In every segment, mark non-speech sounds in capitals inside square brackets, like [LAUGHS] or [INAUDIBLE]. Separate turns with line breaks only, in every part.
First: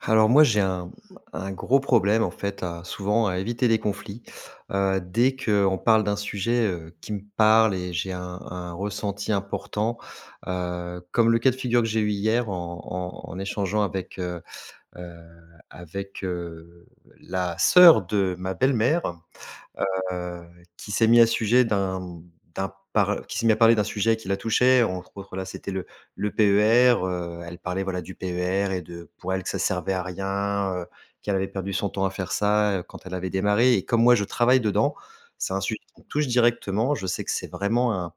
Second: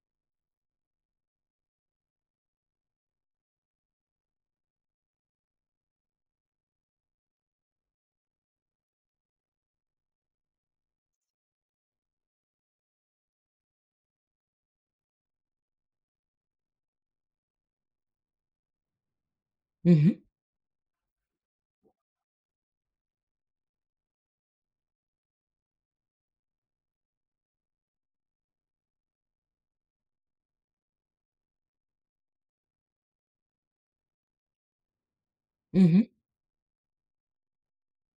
Alors moi, j'ai un gros problème en fait à souvent à éviter les conflits. Dès qu'on parle d'un sujet, qui me parle et j'ai un ressenti important, comme le cas de figure que j'ai eu hier en échangeant heu, avec la sœur de ma belle-mère,
Mmh mh.
heu, qui s'est mis à sujet d'un qui s'est mis à parler d'un sujet qui la touchait. Entre autres, là, c'était le PER. Elle parlait, voilà, du PER et de, pour elle, que ça servait à rien, qu'elle avait perdu son temps à faire ça, quand elle avait démarré. Et comme moi je travaille dedans, c'est un sujet
Mmh
qui me
mh.
touche directement. Je sais que c'est vraiment un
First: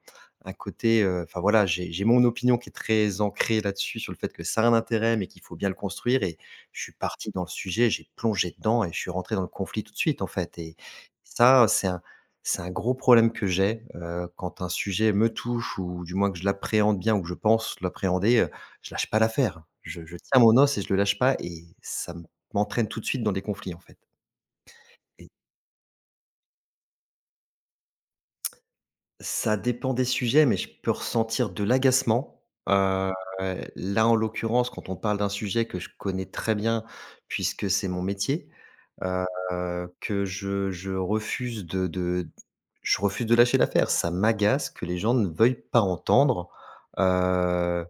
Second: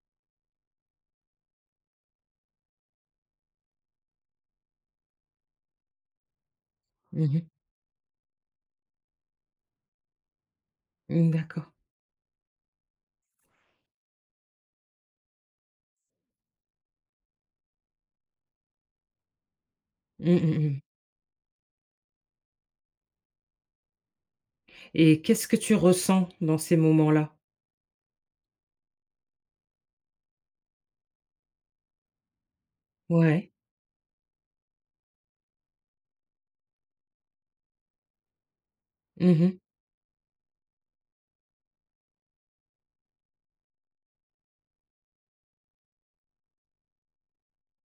un côté, enfin voilà, j'ai mon opinion qui est très ancrée là-dessus, sur le fait que ça a un intérêt, mais qu'il faut bien le construire. Et je suis
Mmh
parti dans le
mh.
sujet, j'ai plongé dedans et je suis rentré dans le conflit tout de suite, en fait. Et
Mmh,
ça,
d'accord.
c'est un gros problème que j'ai, quand un sujet me touche ou du moins que je l'appréhende bien ou que je pense l'appréhender. Je lâche pas l'affaire. Je tiens
Mmh
mon
mh
os
mh.
et je le lâche pas, et ça m'entraîne tout de suite dans des conflits, en fait.
Et qu'est-ce que tu ressens dans ces moments-là?
Ça dépend des sujets, mais je peux ressentir de l'agacement. Heu,
Ouais.
là, en l'occurrence, quand on parle d'un sujet que je connais très bien, puisque c'est mon métier, heu,
Mmh mh.
que je refuse de je refuse de lâcher l'affaire. Ça m'agace que les gens ne veuillent pas entendre. heu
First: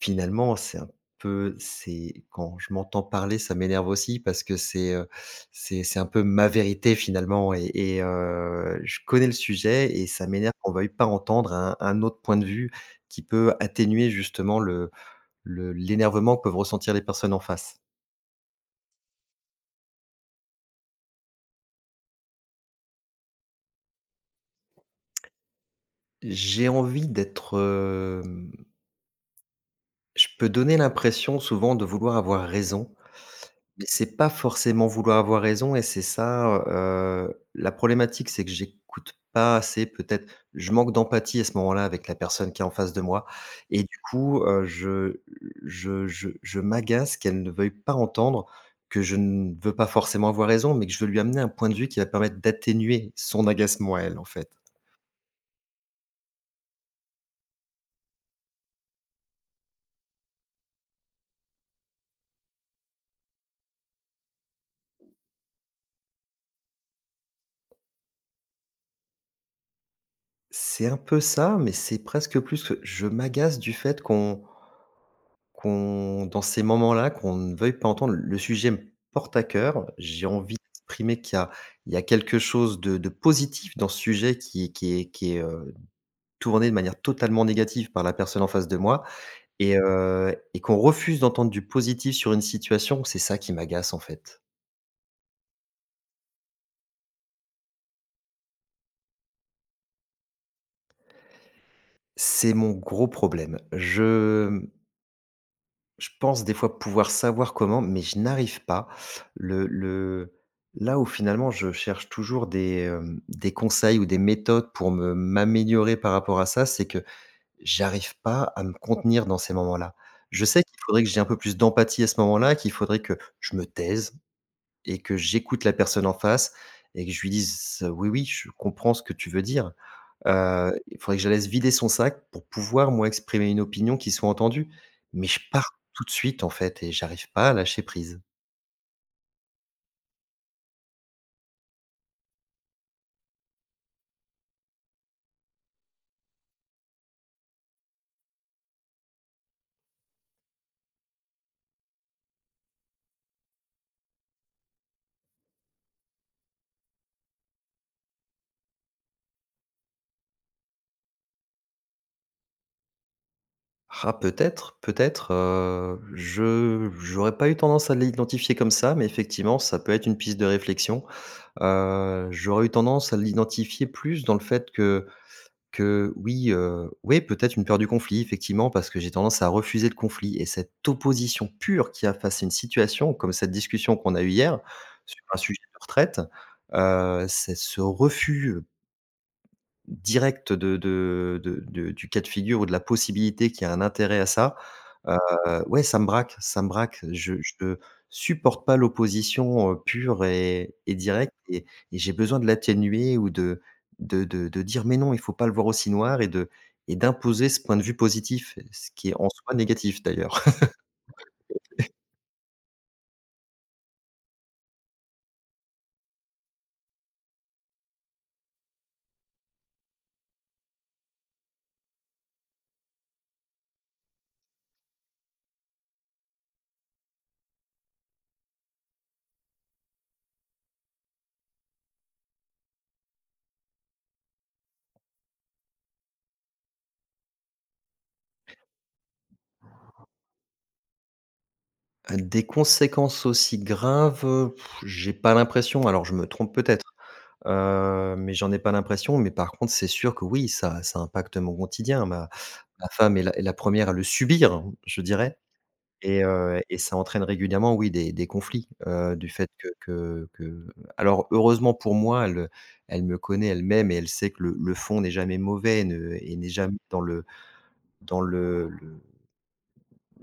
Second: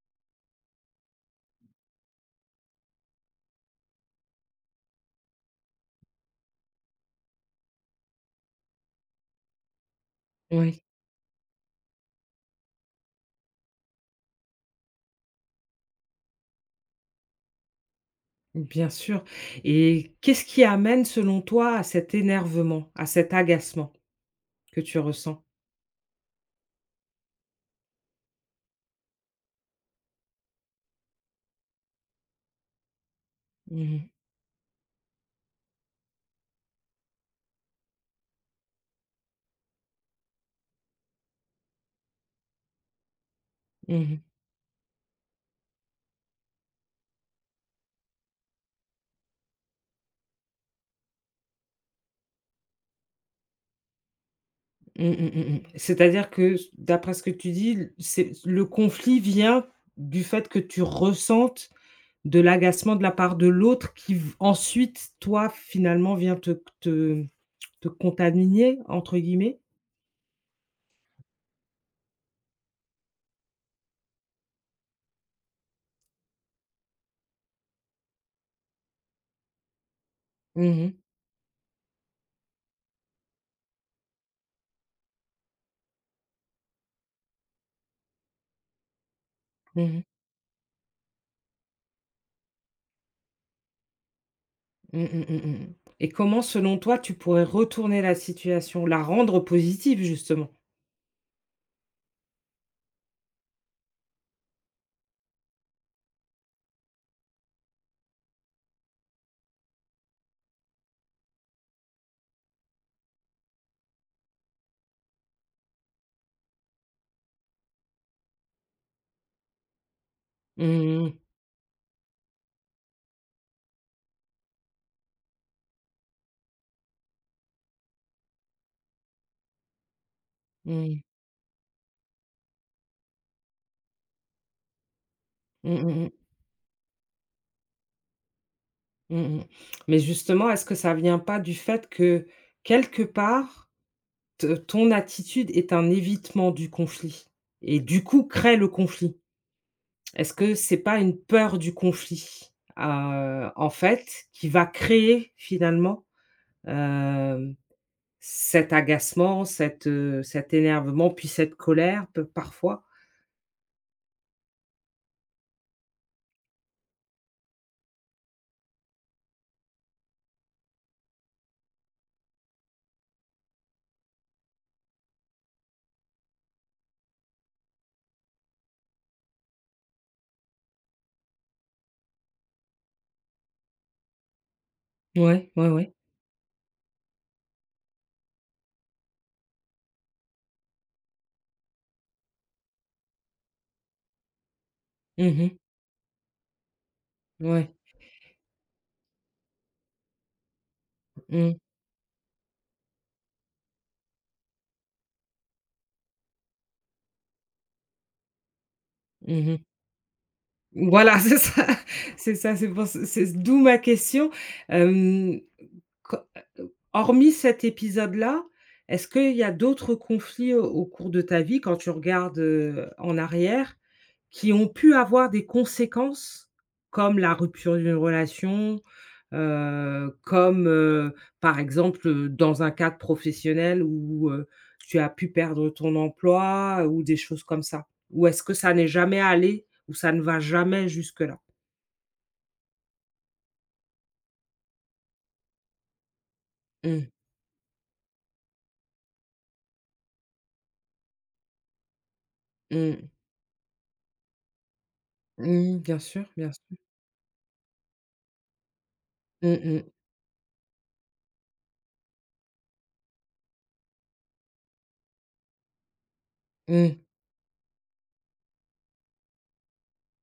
Finalement, c'est un peu c'est quand je m'entends parler, ça m'énerve aussi, parce que c'est un peu ma vérité finalement. Et je connais le sujet, et ça m'énerve qu'on
Oui,
veuille pas entendre un autre point de vue qui peut atténuer justement le l'énervement que peuvent ressentir les personnes en face.
bien sûr. Et qu'est-ce qui amène, selon toi, à cet énervement, à cet agacement que tu ressens?
J'ai envie d'être, hem je peux donner l'impression souvent de vouloir avoir raison. Mais
Mmh mh.
c'est pas forcément vouloir avoir raison, et c'est ça, la problématique: c'est que j'écoute pas assez peut-être. Je manque d'empathie à ce moment-là avec la personne qui est en face de moi, et du
Mmh mh.
coup, je m'agace qu'elle ne veuille pas entendre que je ne veux pas forcément avoir raison, mais que je veux lui amener un point de vue qui va permettre d'atténuer son agacement à elle, en fait.
Mmh mh mh mh. C'est-à-dire que s d'après ce que tu dis, l c'est le conflit vient du fait que tu ressentes de l'agacement de la part de l'autre qui v ensuite, toi, finalement, vient te te «contaminer» entre guillemets?
C'est un peu ça, mais c'est presque plus que je m'agace du fait qu'on, dans ces moments-là, qu'on ne veuille pas entendre. Le sujet me porte à cœur. J'ai envie
Mhm, mhm,
d'exprimer qu'il y a quelque chose de positif dans ce sujet, qui est tourné de manière totalement négative par la personne en face de moi. et
mmh mh.
heu et qu'on refuse d'entendre du positif sur une situation, c'est ça qui m'agace, en fait.
Mmh mh, mmh. Et comment, selon toi, tu pourrais retourner la situation, la rendre positive justement?
C'est mon gros problème. Je pense des fois pouvoir savoir comment, mais je n'arrive pas. Le là où finalement je cherche toujours des conseils ou des méthodes pour me m'améliorer par rapport à ça, c'est que j'arrive pas à me contenir dans ces moments-là. Je sais qu'il faudrait que
Mhm,
j'ai un peu plus d'empathie à ce moment-là, qu'il faudrait que je me taise et que j'écoute la personne en face et que je lui dise: «Oui, oui, je comprends ce que tu veux dire». Il
mhm,
faudrait que je la laisse vider son sac pour pouvoir, moi, exprimer une opinion qui soit entendue. Mais je pars
mhm, mhm.
tout de
Mh.
suite en fait, et j'arrive pas à lâcher prise.
Mmh. Mais justement, est-ce que ça vient pas du fait que, quelque part, te ton attitude est un évitement du conflit et du coup crée le conflit? Est-ce que c'est pas une peur du conflit, en fait, qui va créer finalement, cet agacement, cet énervement, puis cette colère peut parfois.
Ah, peut-être, peut-être, je j'aurais pas eu tendance à l'identifier comme ça, mais effectivement, ça peut être une piste de réflexion. J'aurais eu tendance à l'identifier plus dans le fait que oui, ouais, peut-être une peur du conflit, effectivement, parce que j'ai tendance à refuser le conflit et cette opposition pure qu'il y a face à une situation, comme cette discussion qu'on a eue hier sur un
Ouais,
sujet
ouais,
de
ouais.
retraite. C'est ce refus direct de du cas de figure, ou de la possibilité qu'il y a un intérêt à ça. heu,
Mmh.
ouais, ça me braque, ça me braque. Je
Ouais.
je supporte pas l'opposition, pure et directe,
Mmh.
et j'ai besoin de l'atténuer ou de dire: «Mais non, il faut pas le voir aussi noir», et d'imposer ce point de vue positif, ce qui est en soi
Mmh.
négatif d'ailleurs. [LAUGHS]
Voilà, [LAUGHS] c'est ça, c'est ça, c'est d'où ma question. Hem, co hormis cet épisode-là, est-ce qu'il y a d'autres conflits au cours de ta vie, quand tu regardes, en arrière, qui ont pu avoir des conséquences, comme la rupture d'une relation. Comme, par exemple, dans un cadre professionnel où, tu as pu perdre ton emploi ou des choses comme ça? Ou est-ce que ça n'est jamais allé ou ça ne va jamais jusque-là?
Des conséquences aussi graves, j'ai pas l'impression. Alors, je me trompe peut-être.
Mmh.
Mais j'en ai pas l'impression. Mais par contre, c'est sûr que oui, ça impacte mon quotidien. Ma
Mmh.
femme est la 1re à le subir, je dirais,
Mmh, bien
et
sûr, bien
heu et
sûr.
ça entraîne régulièrement, oui, des conflits, du fait
Mmh
que
mh.
que que alors, heureusement pour moi, elle, elle me connaît, elle m'aime, et elle sait que le fond n'est jamais mauvais, et n'est jamais
Mmh.
dans le,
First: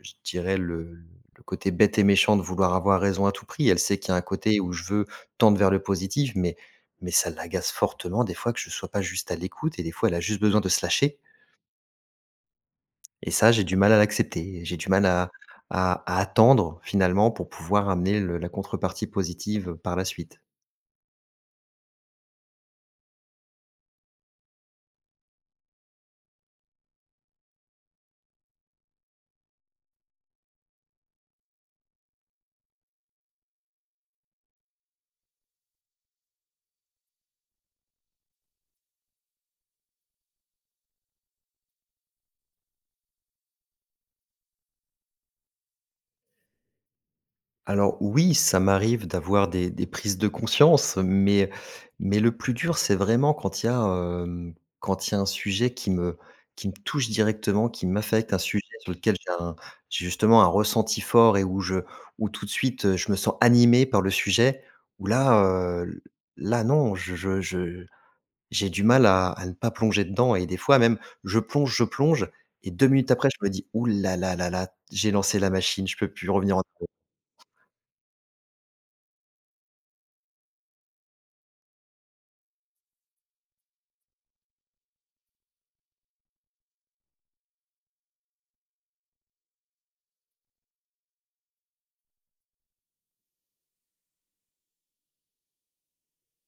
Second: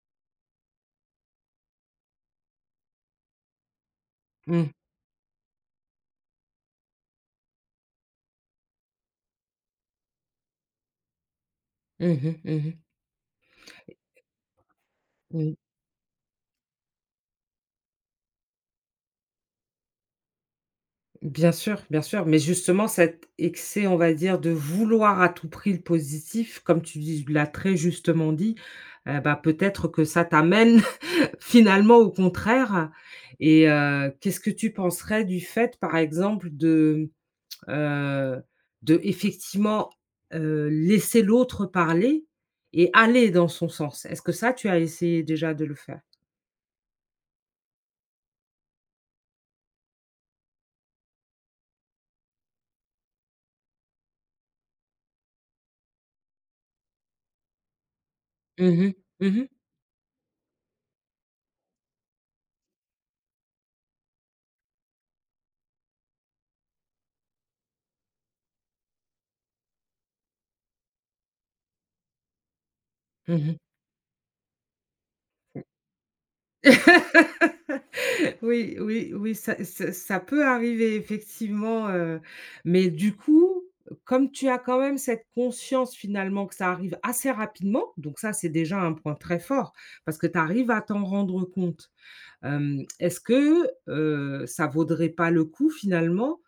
je dirais, le côté bête et méchant de vouloir avoir raison à tout prix. Elle sait qu'il y a un côté
Mmh.
où je veux tendre vers le positif, mais ça l'agace fortement des fois que je ne sois pas juste à l'écoute. Et des fois elle a juste besoin de se lâcher,
Mmh mh. Mmh.
et ça, j'ai du mal à l'accepter. J'ai du mal à
Mmh.
attendre finalement pour pouvoir amener le la contrepartie positive par la suite.
Bien sûr, mais justement cet excès, on va dire, de vouloir à tout prix le positif, comme tu dis l'as très justement dit, bah, peut-être que ça t'amène finalement, au contraire. Et qu'est-ce que tu penserais du fait, par exemple, de, heu, effectivement, laisser l'autre parler et aller dans son sens? Est-ce que ça, tu as essayé déjà de le faire?
Alors oui, ça m'arrive d'avoir des prises de conscience, mais le plus dur, c'est vraiment quand il y a, hem, quand il y a un sujet qui me touche directement, qui m'affecte, un sujet
Mmh
sur
mh.
lequel
Mmh.
j'ai justement un ressenti fort, et où tout de suite, je me sens animé par le sujet, où là, heu, là non, je j'ai du mal à ne pas plonger dedans. Et des fois même, je plonge, je plonge, et 2 minutes après, je me
Mmh.
dis: «Ouh là là là là, j'ai lancé la machine, je peux plus revenir en
[LAUGHS] Oui, oui, oui, ça peut arriver effectivement, mais du coup, comme tu as quand même cette conscience finalement que ça arrive assez rapidement, donc ça, c'est déjà un point très fort parce que tu arrives à t'en rendre compte. Est-ce que, ça vaudrait pas le coup finalement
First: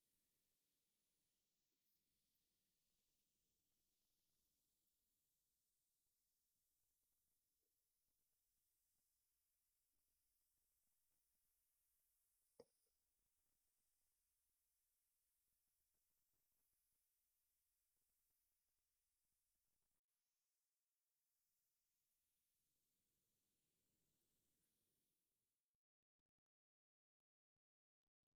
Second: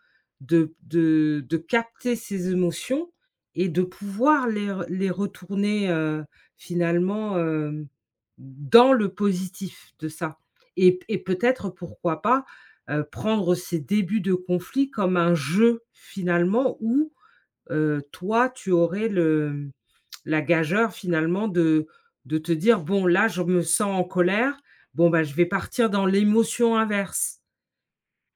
de capter ces émotions et de pouvoir les retourner, finalement, dans le positif de ça? Et peut-être pourquoi pas, prendre ces débuts de conflit comme un jeu finalement où, toi tu aurais le la gageure finalement de te dire: «Bon là, je me sens en colère, bon bah, je vais partir dans l'émotion inverse»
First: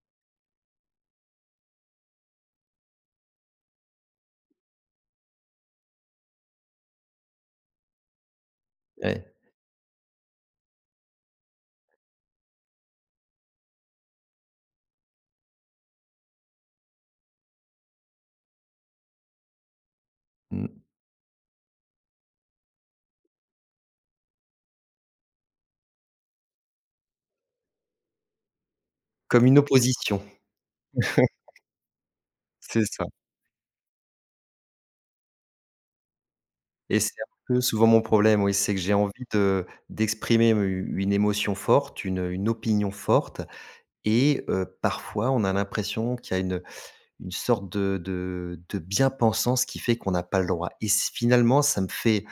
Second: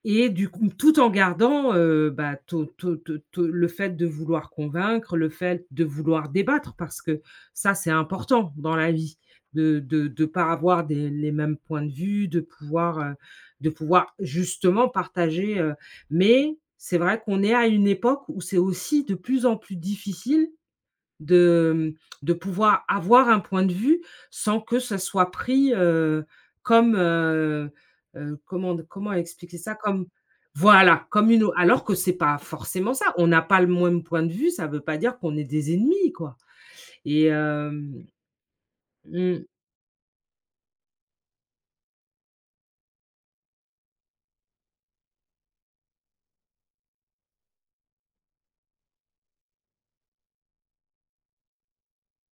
et du coup tout en gardant, bah, to to te te le fait de vouloir convaincre, le fait de vouloir débattre parce que ça, c'est important dans la vie
arrière». Ouais.
de pas avoir des les mêmes points de vue, de pouvoir justement partager. Mais c'est vrai qu'on est à une époque où c'est aussi de plus en plus difficile
Mmh.
de, mmh, de pouvoir avoir un point de vue sans que ça soit pris, comme, heu comment
Comme
expliquer
une
ça? Comme,
opposition,
voilà, comme une alors que c'est pas
c'est
forcément
ça.
ça. On n'a pas le même point de vue, ça veut pas dire qu'on est des ennemis, quoi.
Et c'est
et
un peu souvent mon
hem,
problème, oui, c'est que j'ai envie
mmh,
de d'exprimer u une émotion forte, une opinion forte. Et parfois on a l'impression qu'il y a une sorte de bien-pensance, qui fait qu'on n'a pas le droit, et c finalement ça me fait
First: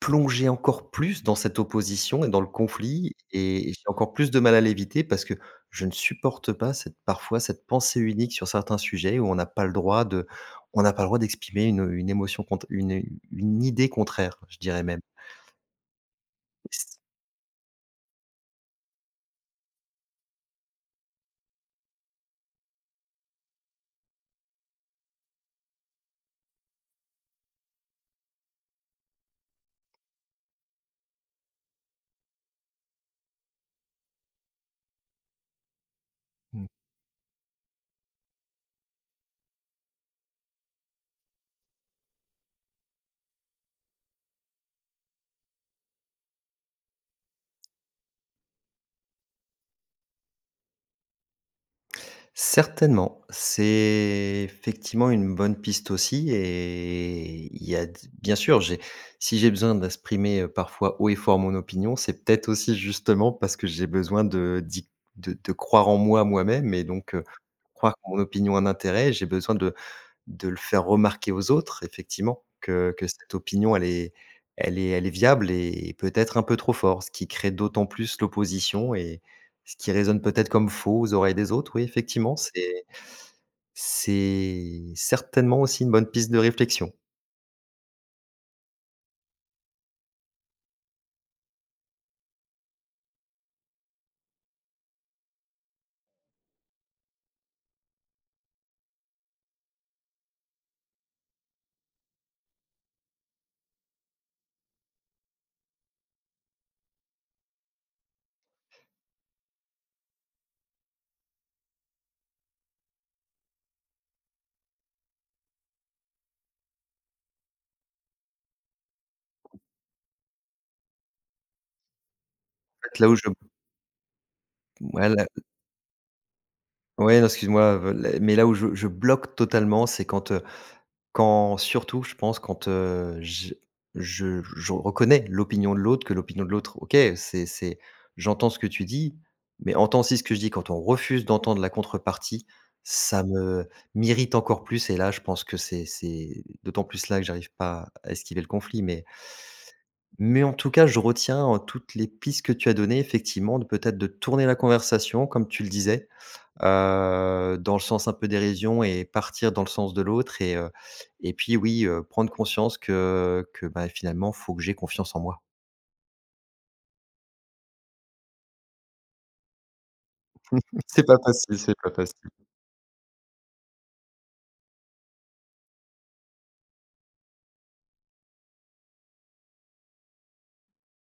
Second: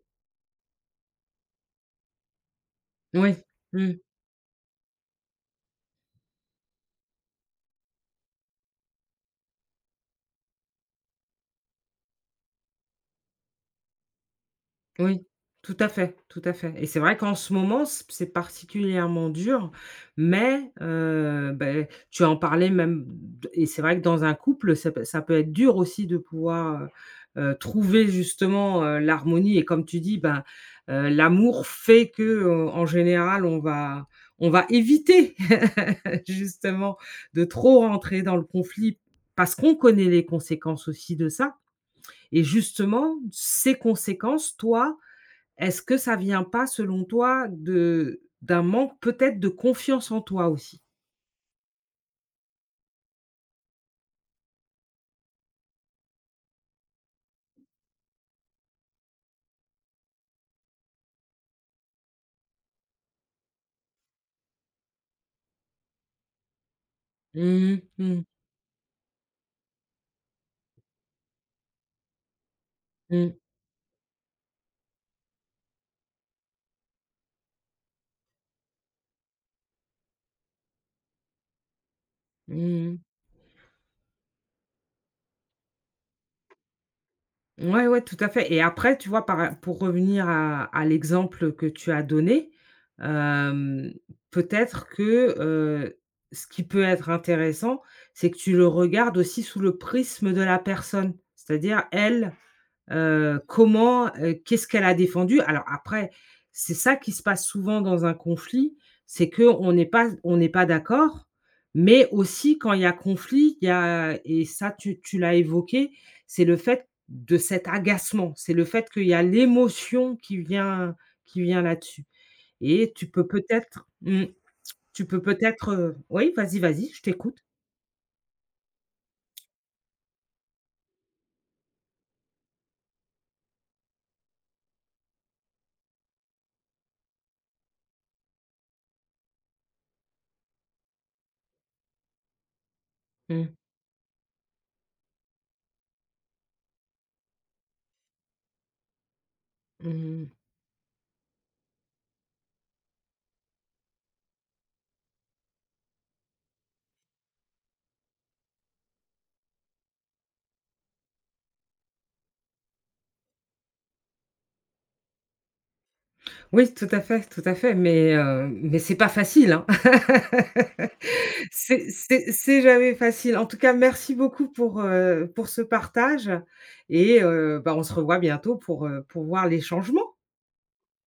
plonger encore plus dans cette opposition et dans le conflit,
ouais.
et j'ai
Mmh.
encore plus de mal à l'éviter, parce que je ne supporte pas cette, parfois, cette pensée unique sur certains sujets, où on n'a pas le droit d'exprimer une idée contraire, je dirais même.
Oui, tout à fait et c'est vrai qu'en ce moment, c'est particulièrement dur, mais beh, tu en parlais même d et c'est vrai que dans un couple, ça peut être dur aussi de pouvoir, trouver justement, l'harmonie et comme tu dis, ben, l'amour fait que, en général, on va éviter [LAUGHS] justement de trop rentrer dans le conflit parce qu'on connaît les conséquences aussi de ça et justement, ces conséquences, toi, est-ce que ça vient pas, selon toi, de d'un manque peut-être de confiance en toi aussi?
Certainement, c'est effectivement une bonne piste aussi. Et il y a d bien sûr, j'ai si j'ai besoin d'exprimer, parfois haut et fort, mon opinion, c'est peut-être aussi justement parce que j'ai besoin de d'y de croire en moi, moi-même, et donc,
Mmh
croire que mon
mh.
opinion a un intérêt, j'ai besoin de le faire remarquer aux autres, effectivement, que
Mmh.
cette opinion, elle est, elle est viable, et peut-être un peu trop fort, ce qui crée d'autant plus l'opposition, et ce qui résonne peut-être comme faux aux oreilles des autres. Oui, effectivement, c'est
Mmh.
c'est certainement aussi une bonne piste de réflexion.
Ouais, ouais, tout à fait et après, tu vois, par pour revenir à l'exemple que tu as donné, hem, peut-être que, ce qui peut être intéressant, c'est que tu le regardes aussi sous le prisme de la personne. C'est-à-dire elle, qu'est-ce qu'elle a défendu? Alors après, c'est ça qui se passe souvent dans un conflit, c'est que on n'est pas d'accord, mais aussi quand il y a conflit, il y a et ça tu l'as évoqué, c'est le fait de cet agacement, c'est le fait qu'il y a l'émotion qui vient là-dessus et
Fait,
tu
là où je
peux peut-être mmh. Tu
ouais,
peux
là
peut-être, oui, vas-y, vas-y, je
ouais, non,
t'écoute.
excuse-moi, l mais là où je bloque totalement, c'est quand, surtout, je pense, quand, je reconnais l'opinion de l'autre, que l'opinion de l'autre, OK, c'est j'entends ce que tu dis, mais entends aussi ce que je dis. Quand on refuse d'entendre la contrepartie, ça
Mmh.
me m'irrite encore plus, et là, je pense que c'est d'autant plus là que j'arrive pas à esquiver le conflit. Mais
Mmh.
en tout cas, je retiens, toutes les pistes que tu as données, effectivement, de, peut-être, de tourner la conversation, comme tu le disais, dans le sens un peu dérision et partir dans le sens de l'autre. Et puis oui, prendre conscience bah, finalement, faut que j'aie confiance en moi.
Oui, tout à fait, mais c'est pas facile, hein.
[LAUGHS]
[LAUGHS]
C'est pas facile, c'est pas
C'est c'est
facile.
c'est jamais facile. En tout cas, merci beaucoup pour ce partage et bah, on se revoit bientôt pour voir les changements.